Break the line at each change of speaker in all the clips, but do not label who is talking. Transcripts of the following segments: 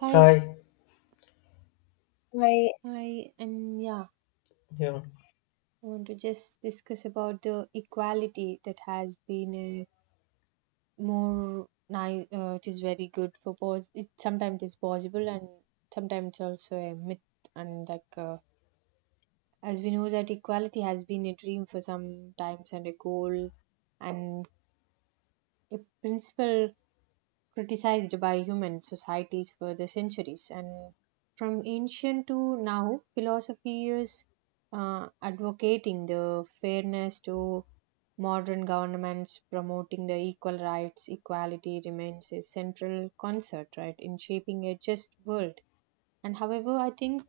Hi,
Hi,
hi, and yeah,
yeah,
I want to just discuss about the equality that has been a more nice. It is very good for pos. It sometimes is possible, and sometimes it's also a myth. And like as we know that equality has been a dream for some times and a goal and a principle criticized by human societies for the centuries. And from ancient to now, philosophy is advocating the fairness to modern governments, promoting the equal rights, equality remains a central concern, right, in shaping a just world. And however, I think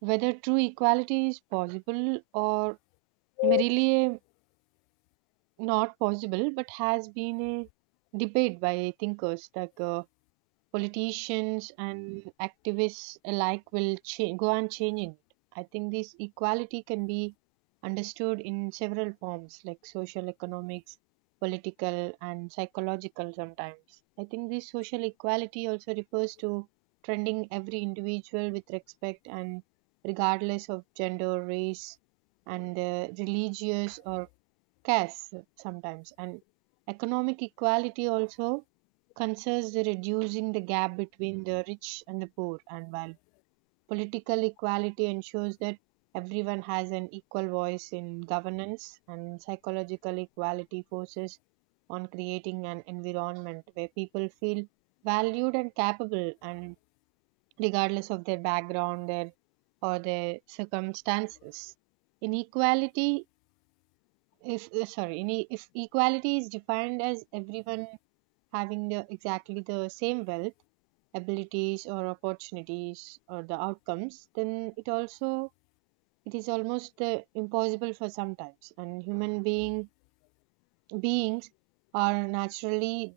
whether true equality is possible or merely a not possible, but has been a debate by thinkers like politicians and activists alike will go on changing it. I think this equality can be understood in several forms like social economics, political, and psychological sometimes. I think this social equality also refers to trending every individual with respect and regardless of gender, race, and religious or scarce sometimes and economic equality also concerns the reducing the gap between the rich and the poor and while political equality ensures that everyone has an equal voice in governance and psychological equality forces on creating an environment where people feel valued and capable and regardless of their background their or their circumstances inequality if sorry any if equality is defined as everyone having the exactly the same wealth abilities or opportunities or the outcomes then it also it is almost impossible for sometimes and human being beings are naturally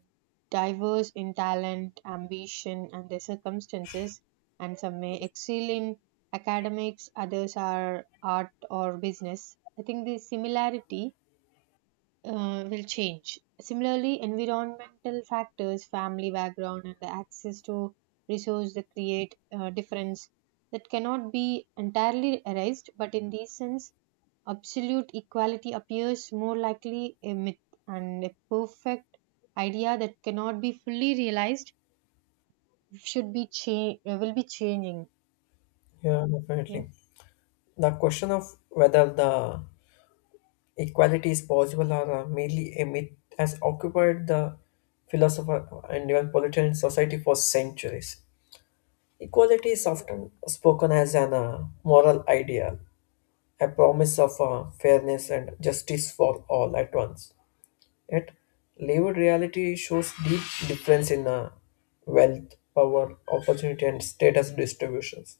diverse in talent ambition and their circumstances and some may excel in academics others are art or business. I think the similarity will change. Similarly, environmental factors, family background, and the access to resource that create difference that cannot be entirely erased. But in this sense, absolute equality appears more likely a myth, and a perfect idea that cannot be fully realized should be will be changing.
yeah,
Yeah.
definitely. The question of whether the equality is possible or merely a myth has occupied the philosopher and even political society for centuries. Equality is often spoken as an moral ideal, a promise of fairness and justice for all at once. Yet, lived reality shows deep difference in wealth, power, opportunity, and status distributions.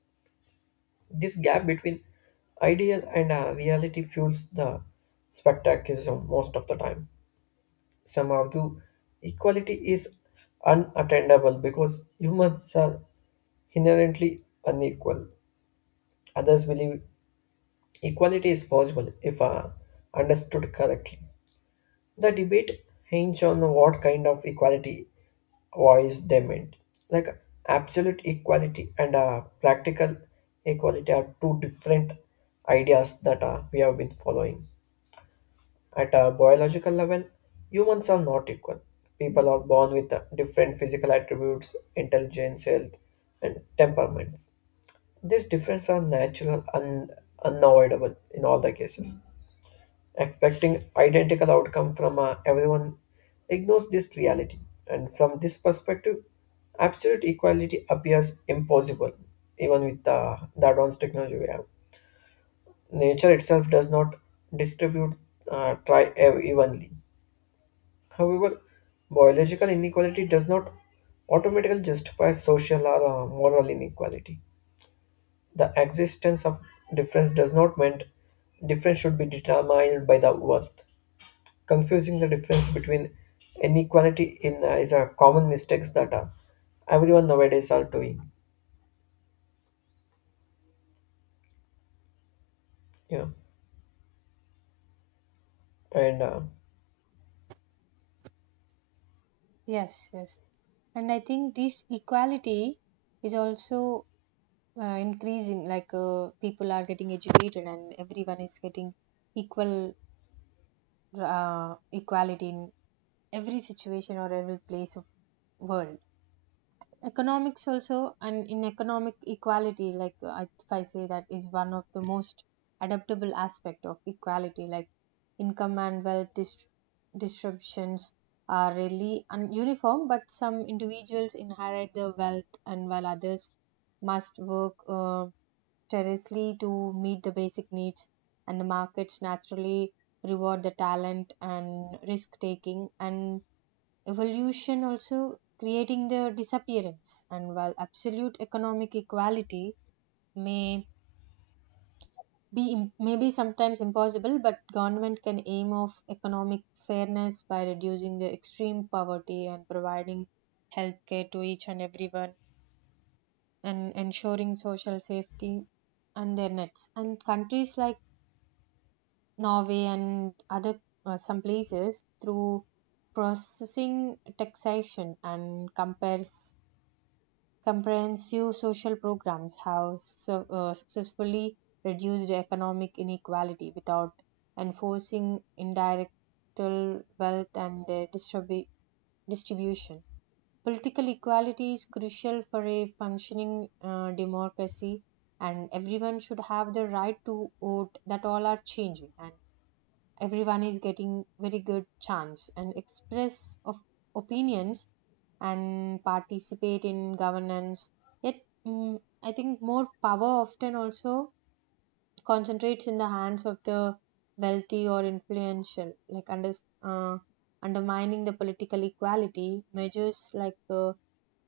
This gap between ideal and reality fuels the spectaculism most of the time. Some argue equality is unattainable because humans are inherently unequal. Others believe equality is possible if understood correctly. The debate hinged on what kind of equality was they meant. Like absolute equality and practical equality are two different ideas that we have been following. At a biological level, humans are not equal. People are born with different physical attributes, intelligence, health, and temperaments. These differences are natural and unavoidable in all the cases, expecting identical outcome from everyone ignores this reality. And from this perspective, absolute equality appears impossible even with the advanced technology we have. Nature itself does not distribute evenly. However, biological inequality does not automatically justify social or moral inequality. The existence of difference does not mean difference should be determined by the worth. Confusing the difference between inequality in is a common mistakes that everyone nowadays are doing. Yeah, and
Yes. Yes. And I think this equality is also increasing like people are getting educated and everyone is getting equal equality in every situation or every place of world economics also. And in economic equality, like if I say that is one of the most adaptable aspect of equality like income and wealth distributions are really ununiform, but some individuals inherit the wealth and while others must work tirelessly to meet the basic needs, and the markets naturally reward the talent and risk taking and evolution also creating their disappearance. And while absolute economic equality may may be sometimes impossible, but government can aim of economic fairness by reducing the extreme poverty and providing healthcare to each and everyone and ensuring social safety and their nets. And countries like Norway and other some places through processing taxation and compares comprehensive social programs have successfully reduced economic inequality without enforcing indirectal wealth and distribution. Political equality is crucial for a functioning democracy, and everyone should have the right to vote. That all are changing, and everyone is getting very good chance and express of opinions and participate in governance yet mm, I think more power often also concentrates in the hands of the wealthy or influential like uh, undermining the political equality measures like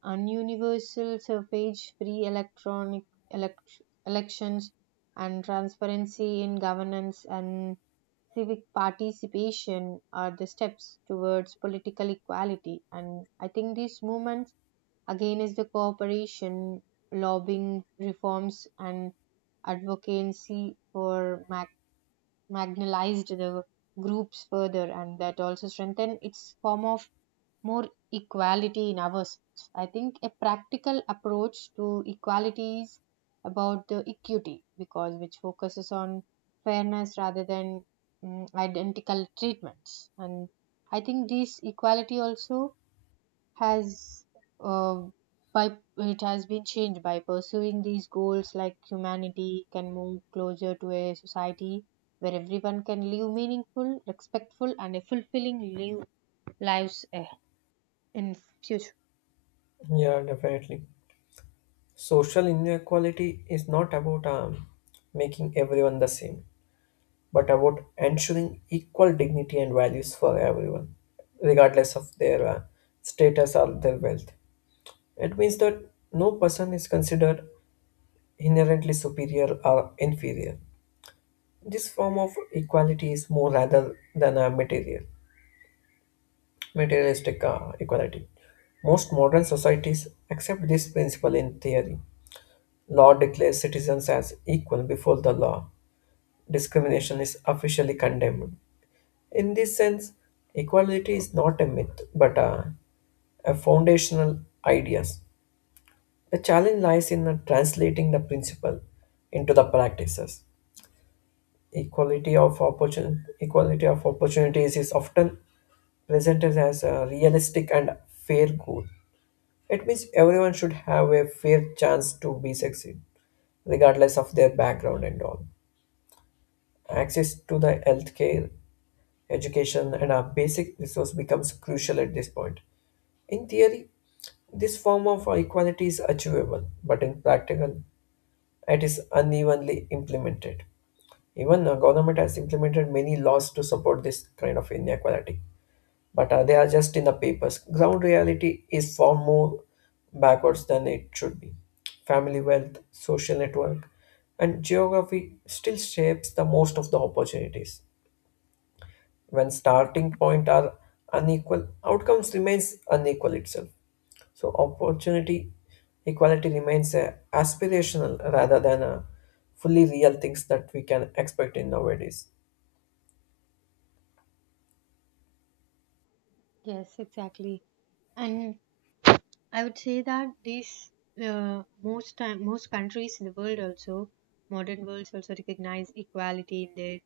an universal suffrage free electronic elections and transparency in governance and civic participation are the steps towards political equality. And I think these movements, again, is the cooperation, lobbying reforms, and advocacy for marginalized the groups further and that also strengthen its form of more equality in ours. I think a practical approach to equality is about the equity because which focuses on fairness rather than identical treatments. And I think this equality also has uh, by it has been changed by pursuing these goals like humanity can move closer to a society where everyone can live meaningful respectful and a fulfilling lives in future.
yeah, definitely. Social inequality is not about making everyone the same, but about ensuring equal dignity and values for everyone regardless of their status or their wealth. It means that no person is considered inherently superior or inferior. This form of equality is more rather than a materialistic equality. Most modern societies accept this principle in theory. Law declares citizens as equal before the law. Discrimination is officially condemned. In this sense, equality is not a myth, but a foundational ideas. The challenge lies in translating the principle into the practices. Equality of opportunities is often presented as a realistic and fair goal. It means everyone should have a fair chance to be succeed, regardless of their background and all. Access to the healthcare, education, and our basic resource becomes crucial at this point. In theory, this form of equality is achievable, but in practical, it is unevenly implemented. Even the government has implemented many laws to support this kind of inequality, but they are just in the papers. Ground reality is far more backwards than it should be. Family wealth, social network, and geography still shapes the most of the opportunities. When starting point are unequal, outcomes remains unequal itself. So opportunity equality remains a aspirational rather than a fully real things that we can expect in nowadays.
Yes, exactly. And I would say that these most time most countries in the world also modern worlds also recognize equality in their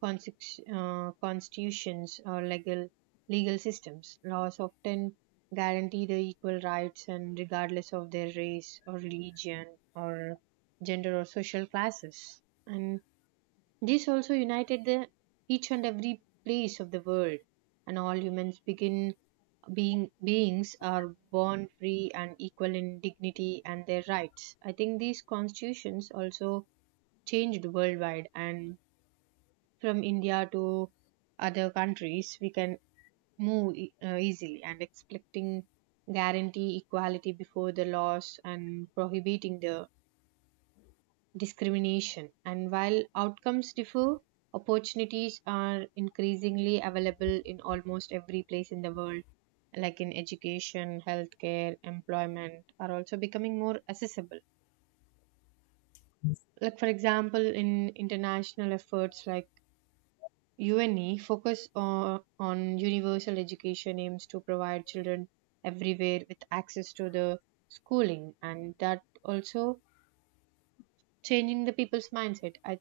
constitutions or legal systems. Laws often guarantee the equal rights and regardless of their race or religion or gender or social classes. And this also united the each and every place of the world, and all humans begin being beings are born free and equal in dignity and their rights. I think these constitutions also changed worldwide, and from India to other countries, we can move easily and expecting guarantee equality before the laws and prohibiting the discrimination. And while outcomes differ, opportunities are increasingly available in almost every place in the world, like in education, healthcare, employment, are also becoming more accessible. Like, for example, in international efforts like UNE, on universal education aims to provide children everywhere with access to the schooling, and that also changing the people's mindset.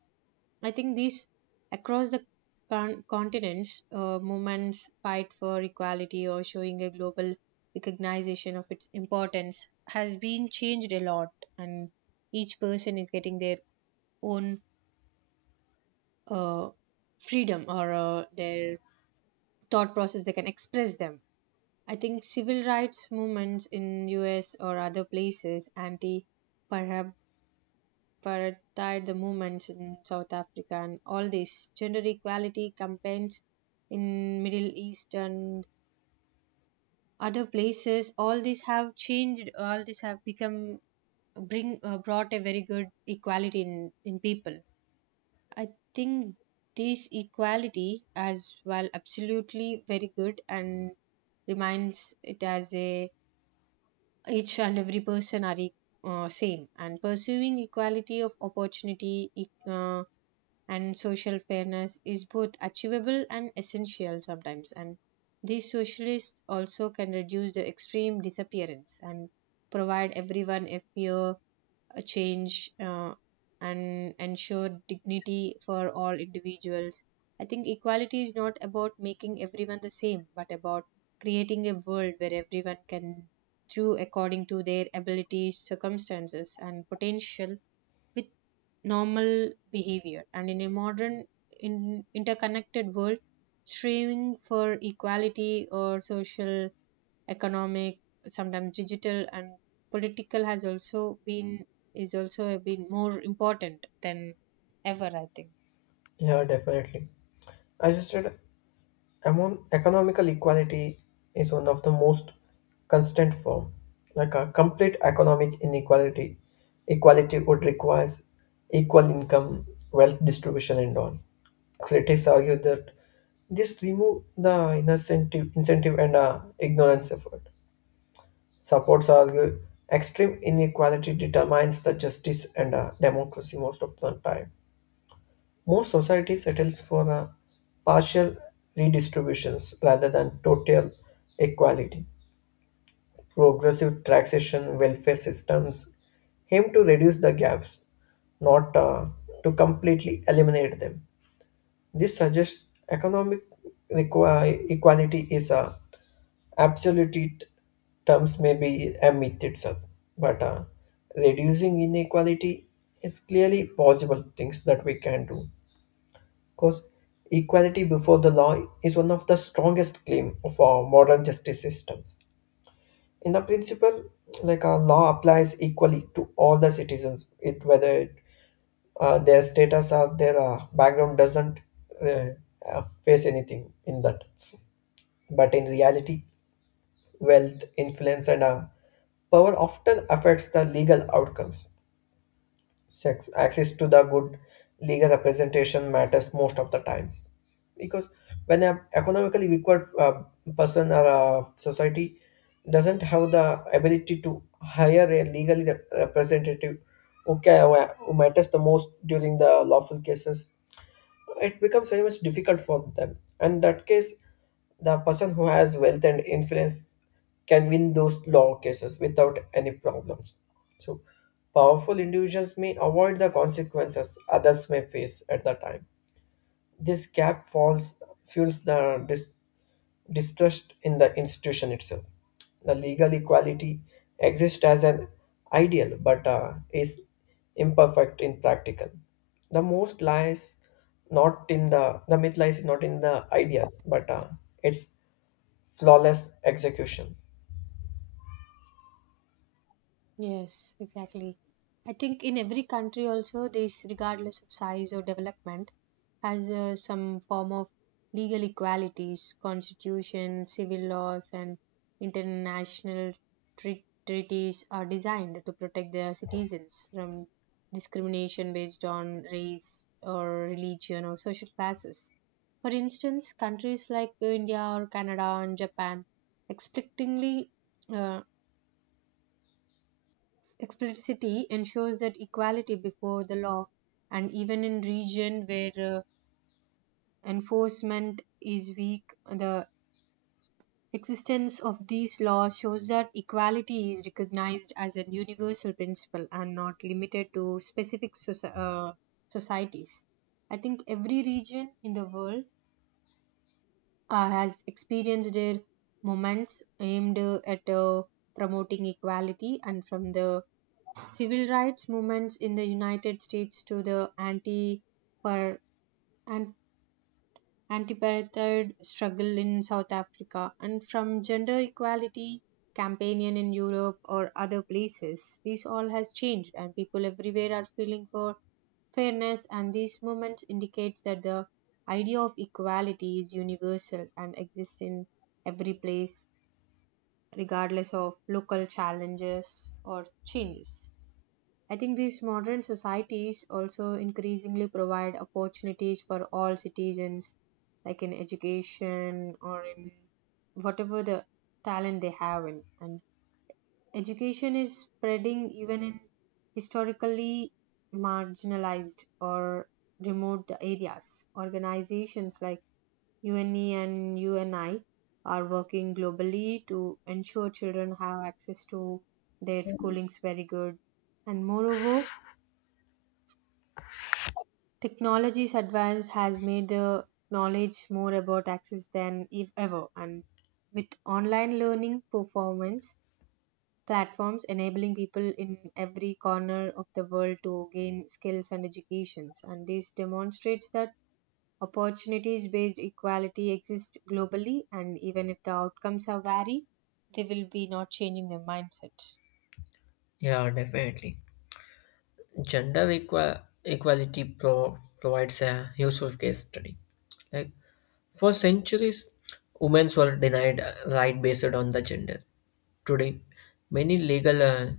I think these across the continents, movements fight for equality or showing a global recognition of its importance has been changed a lot, and each person is getting their own uh, freedom or their thought process they can express them. I think civil rights movements in US or other places, anti paradied the movements in South Africa and all these gender equality campaigns in Middle East and other places. All these have changed. All these have become bring brought a very good equality in people. I think this equality as well absolutely very good and reminds it as a each and every person are same and pursuing equality of opportunity and social fairness is both achievable and essential sometimes. And these socialists also can reduce the extreme disappearance and provide everyone a change and ensure dignity for all individuals. I think equality is not about making everyone the same but about creating a world where everyone can do according to their abilities circumstances and potential with normal behavior. And in a modern, in, interconnected world, striving for equality or social, economic, sometimes digital and political has also been is also been more important than ever, I think.
Yeah, definitely. As you said, among economical equality is one of the most constant form. Like a complete economic equality would requires equal income, wealth distribution, and all. Critics argue that this remove the incentive and ignorance effort. Supports argue extreme inequality determines the justice and democracy most of the time. Most society settles for a partial redistributions rather than total equality. Progressive taxation, welfare systems aim to reduce the gaps, not to completely eliminate them. This suggests economic equality is a absolute t- terms may be a myth itself, but reducing inequality is clearly possible things that we can do, because equality before the law is one of the strongest claim of our modern justice systems. In the principle, like our law applies equally to all the citizens, it whether it, their status or their background doesn't uh, face anything in that. But in reality, wealth, influence, and power often affects the legal outcomes. Sex, access to the good legal representation matters most of the times, because when an economically weaker person or society doesn't have the ability to hire a representative who, who matters the most during the lawful cases, it becomes very much difficult for them. And that case, the person who has wealth and influence can win those law cases without any problems. So, powerful individuals may avoid the consequences others may face at the time. This gap falls fuels the distrust in the institution itself. The legal equality exists as an ideal, but is imperfect in practical. The most lies the myth lies not in the ideas, but its flawless execution.
Yes, exactly. I think in every country also this, regardless of size or development, has some form of legal equalities, constitution, civil laws, and international treaties are designed to protect their citizens from discrimination based on race or religion or social classes. For instance, countries like India or Canada and Japan explicitly explicitity ensures that equality before the law. And even in region where enforcement is weak, the existence of these laws shows that equality is recognized as a universal principle and not limited to specific societies. I think every region in the world has experienced their moments aimed at promoting equality. And from the civil rights movements in the United States to the anti per an anti apartheid struggle in South Africa and from gender equality campaign in Europe or other places, this all has changed and people everywhere are feeling for fairness, and these movements indicates that the idea of equality is universal and exists in every place regardless of local challenges or changes. I think these modern societies also increasingly provide opportunities for all citizens, like in education or in whatever the talent they have. In. And education is spreading even in historically marginalized or remote areas. Organizations like UNE and UNI are working globally to ensure children have access to their schooling's very good. And moreover, technology's advance has made the knowledge more about access than if ever, and with online learning performance platforms enabling people in every corner of the world to gain skills and educations, and this demonstrates that opportunities-based equality exists globally, and even if the outcomes are vary, they will be not changing their mindset.
Yeah, definitely. Gender equality provides a useful case study. Like for centuries, women were denied right based on the gender. Today, many legal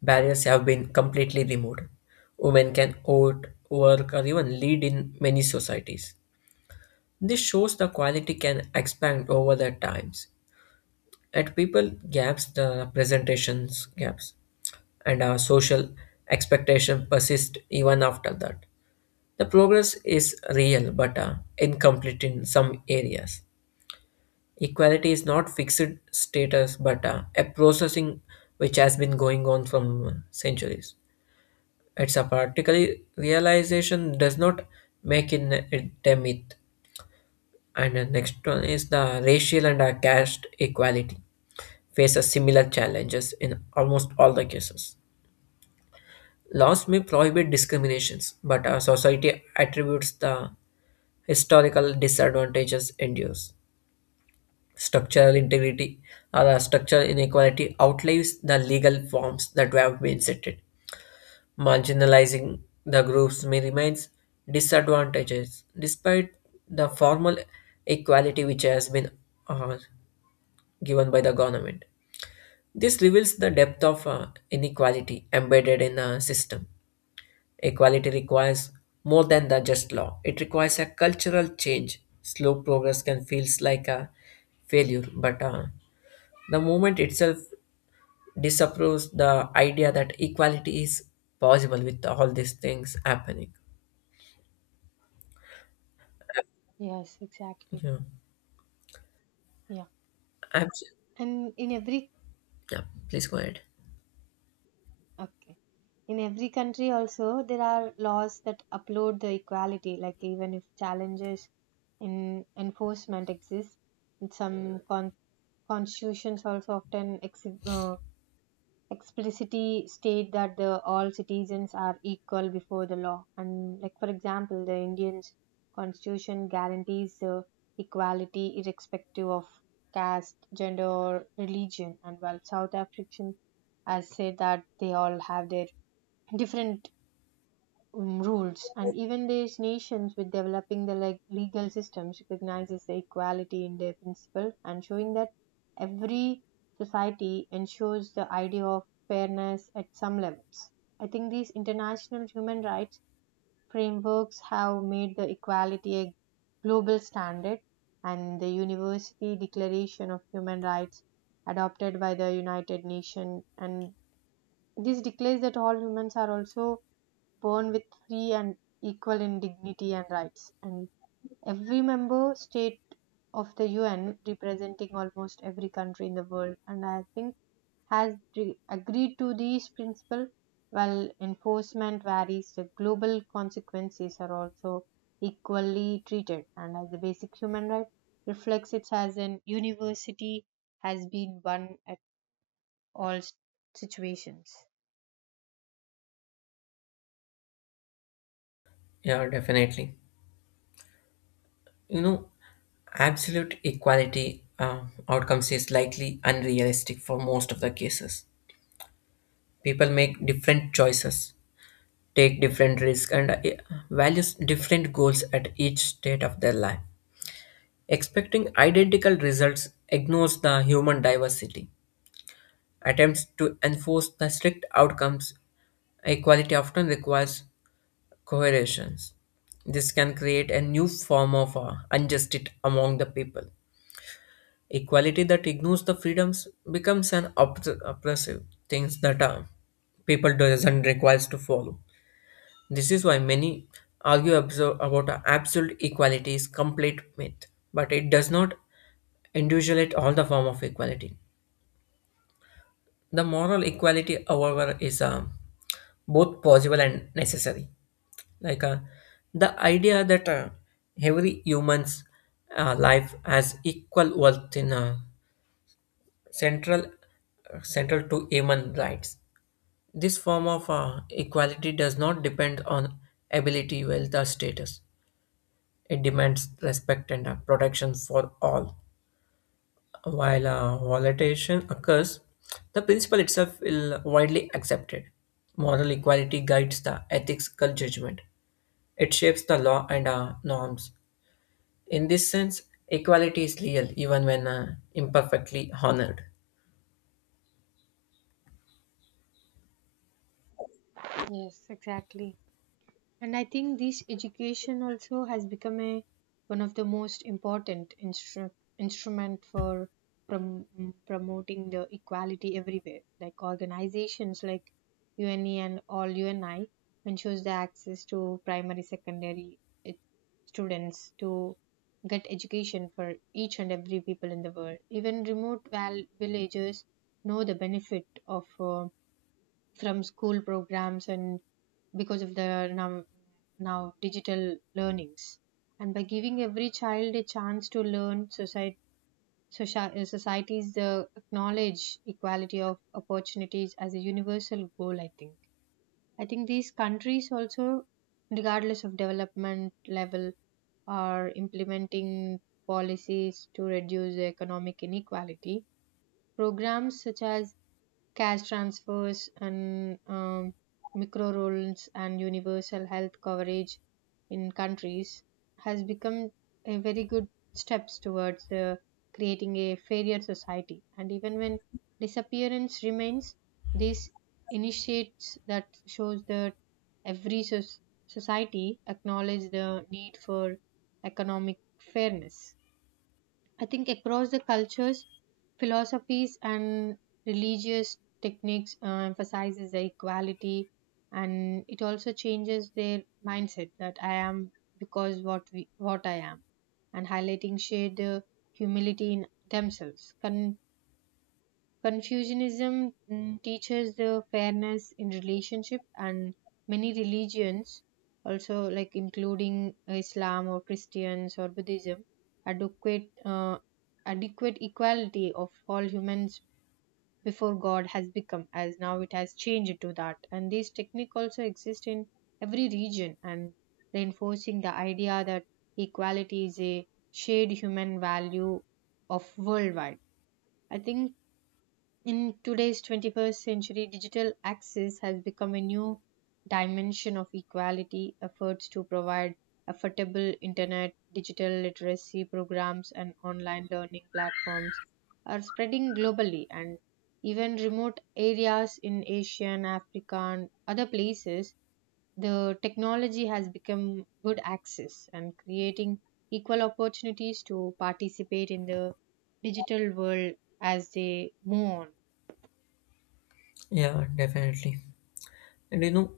barriers have been completely removed. Women can vote, work, or even lead in many societies. This shows the quality can expand over the times. At people gaps, the presentations gaps, and our social expectation persist even after that. The progress is real but incomplete in some areas. Equality is not fixed status but a processing which has been going on from centuries. It's a particularly realization does not make in it a myth. And the next one is the racial and caste equality faces similar challenges in almost all the cases. Laws may prohibit discriminations, but our society attributes the historical disadvantages endures. Structural integrity or a structural inequality outlives the legal forms that have been set. It. Marginalizing the groups may remains disadvantages despite the formal equality which has been uh, given by the government. This reveals the depth of inequality embedded in the system. Equality requires more than the just law. It requires a cultural change. Slow progress can feels like a failure, but the movement itself disapproves the idea that equality is possible with all these things happening.
Yes, exactly.
Yeah,
Yeah,
Abs-
and in every
yeah. Please go ahead.
okay. In every country also there are laws that uphold the equality like even if challenges in enforcement exist in some constitutions also often explicitly state that the all citizens are equal before the law. And like for example the Indian constitution guarantees the equality irrespective of caste gender or religion. And while South African has said that they all have their different rules. And even these nations with developing the like legal systems recognizes the equality in their principle and showing that every society ensures the idea of fairness at some levels. I think these international human rights frameworks have made the equality a global standard. And the university declaration of human rights adopted by the United Nations, and this declares that all humans are also born with free and equal in dignity and rights. And every member state of the UN, representing almost every country in the world, and I think agreed to these principles. While enforcement varies, the global consequences are also equally treated. And as a basic human right, reflects it as an university has been one at all s- situations.
Yeah, definitely. You know, absolute equality outcomes is likely unrealistic for most of the cases. People make different choices, take different risks, and values different goals at each stage of their life. Expecting identical results ignores the human diversity. Attempts to enforce the strict outcomes equality often requires coercions. This can create a new form of injustice among the people. Equality that ignores the freedoms becomes an oppressive things that people doesn't requires to follow. This is why many argue about absolute equality is complete myth, but it does not individuate all the form of equality. The moral equality, however, is both possible and necessary. Like the idea that every human's life has equal worth in central central to human rights. This form of equality does not depend on ability, wealth, or status. It demands respect and protection for all. While volatilization occurs, the principle itself is widely accepted. Moral equality guides the ethical judgment. It shapes the law and norms. In this sense, equality is real even when imperfectly honored.
Yes, exactly. And I think this education also has become a one of the most important instrument for promoting the equality everywhere. Like organizations like UNE and all UNI ensures the access to primary, secondary ed- students to get education for each and every people in the world. Even remote villages know the benefit of from school programs and because of the now digital learnings, and by giving every child a chance to learn society societies acknowledge equality of opportunities as a universal goal. I think these countries also, regardless of development level, are implementing policies to reduce economic inequality. Programs such as cash transfers and micro loans and universal health coverage in countries has become a very good steps towards the creating a fairer society. And even when disappearance remains, these initiates that shows that every soc- society acknowledges the need for economic fairness. I think across the cultures, philosophies and religious techniques emphasizes the equality, and it also changes their mindset that I am because what I am, and highlighting shared humility in themselves. Confucianism teaches the fairness in relationship, and many religions, also like including Islam or Christians or Buddhism, adequate uh, adequate equality of all humans before God has become, as now it has changed to that. And this technique also exists in every region and reinforcing the idea that equality is a shared human value of worldwide. I think in today's 21st century, digital access has become a new dimension of equality. Efforts to provide affordable internet, digital literacy programs, and online learning platforms are spreading globally, and even remote areas in Asia and Africa and other places, the technology has become good access and creating equal opportunities to participate in the digital world as they move on.
Yeah, definitely. And you know,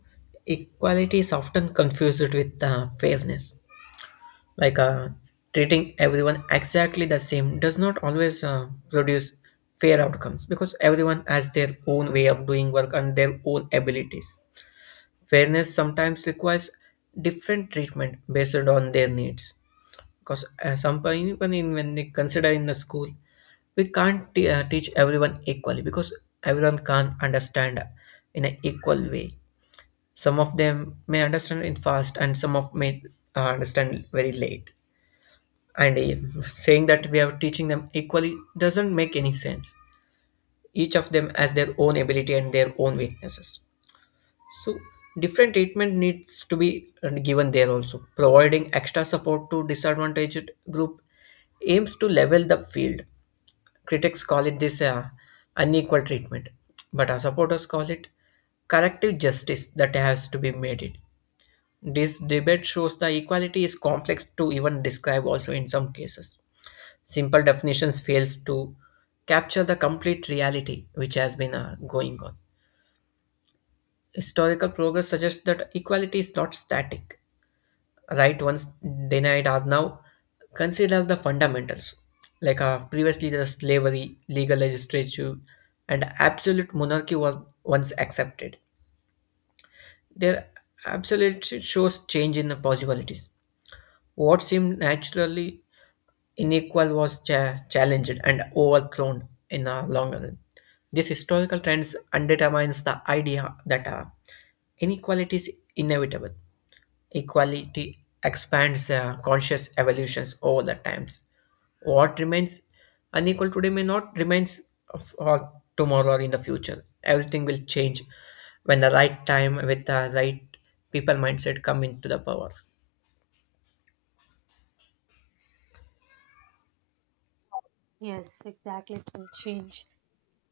equality is often confused with fairness. Like treating everyone exactly the same does not always produce fair outcomes, because everyone has their own way of doing work and their own abilities. Fairness sometimes requires different treatment based on their needs, because some even in, when we consider in the school, we can't teach everyone equally, because everyone can't understand in an equal way. Some of them may understand in fast and some of may understand very late, and saying that we are teaching them equally doesn't make any sense. Each of them has their own ability and their own weaknesses. So different treatment needs to be given there also. Providing extra support to disadvantaged group aims to level the field. Critics call it this unequal treatment, but our supporters call it corrective justice that has to be made it. This debate shows the equality is complex to even describe also in some cases. Simple definitions fails to capture the complete reality which has been going on. Historical progress suggests that equality is not static. Right once denied are now considered the fundamentals. Like previously the slavery legal legislature and absolute monarchy were once accepted. Their absolute shows change in the possibilities. What seemed naturally unequal was challenged and overthrown in the long run. This historical trends undermines the idea that inequality is inevitable. Equality expands conscious evolutions over the times. What remains unequal today may not remains for tomorrow or in the future. Everything will change when the right time with the right people mindset come into the power.
Yes, exactly. It will change,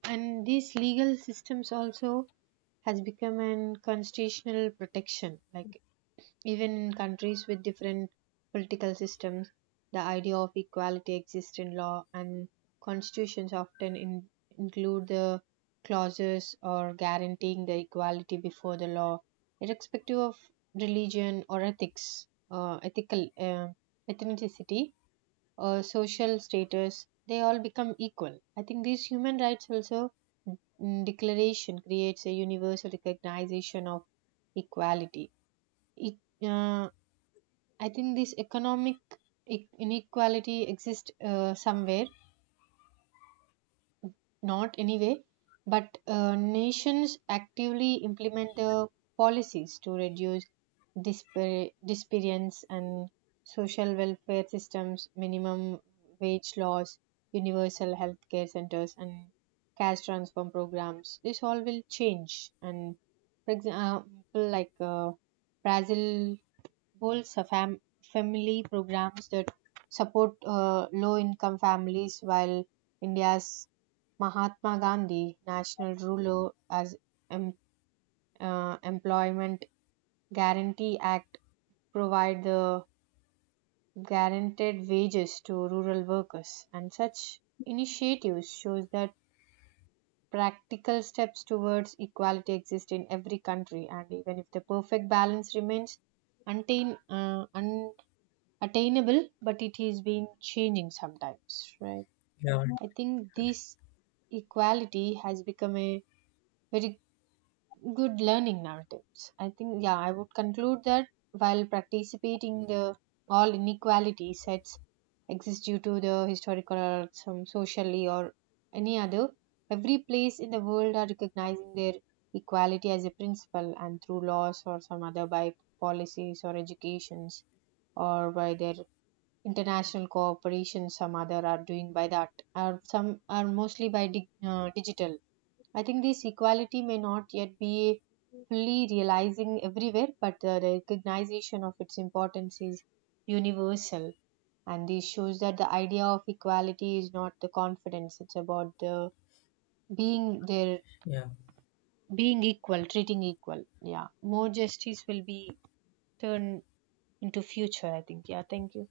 and these legal systems also has become an constitutional protection. Like even in countries with different political systems, the idea of equality exists in law, and constitutions often in, include the clauses or guaranteeing the equality before the law, irrespective of religion or ethics, ethical ethnicity or social status, they all become equal. I think these human rights also declaration creates a universal recognition of equality. It, uh, I think this economic inequality exists somewhere not anyway, but nations actively implement the policies to reduce disparities and social welfare systems, minimum wage laws, universal healthcare centers, and cash transfer programs. This all will change. And for example, like uh, Brazil holds a family programs that support low income families, while India's Mahatma Gandhi National Rural em- Employment Guarantee Act provide the guaranteed wages to rural workers, and such initiatives shows that practical steps towards equality exist in every country. And even if the perfect balance remains untain, uh, unattainable, but it is been changing sometimes, right?
Yeah,
I think this equality has become a very good learning narratives. I think, yeah, I would conclude that while participating, the all inequality sets exist due to the historical or some socially or any other. Every place in the world are recognizing their equality as a principle, and through laws or some other by policies or educations or by their international cooperation, some other are doing by that, or some are mostly by digital. I think this equality may not yet be fully realizing everywhere, but the recognition of its importance is universal. And this shows that the idea of equality is not the confidence, it's about the being there,
yeah.
being equal, treating equal. Yeah, more justice will be turned into future, I think. Yeah, thank you.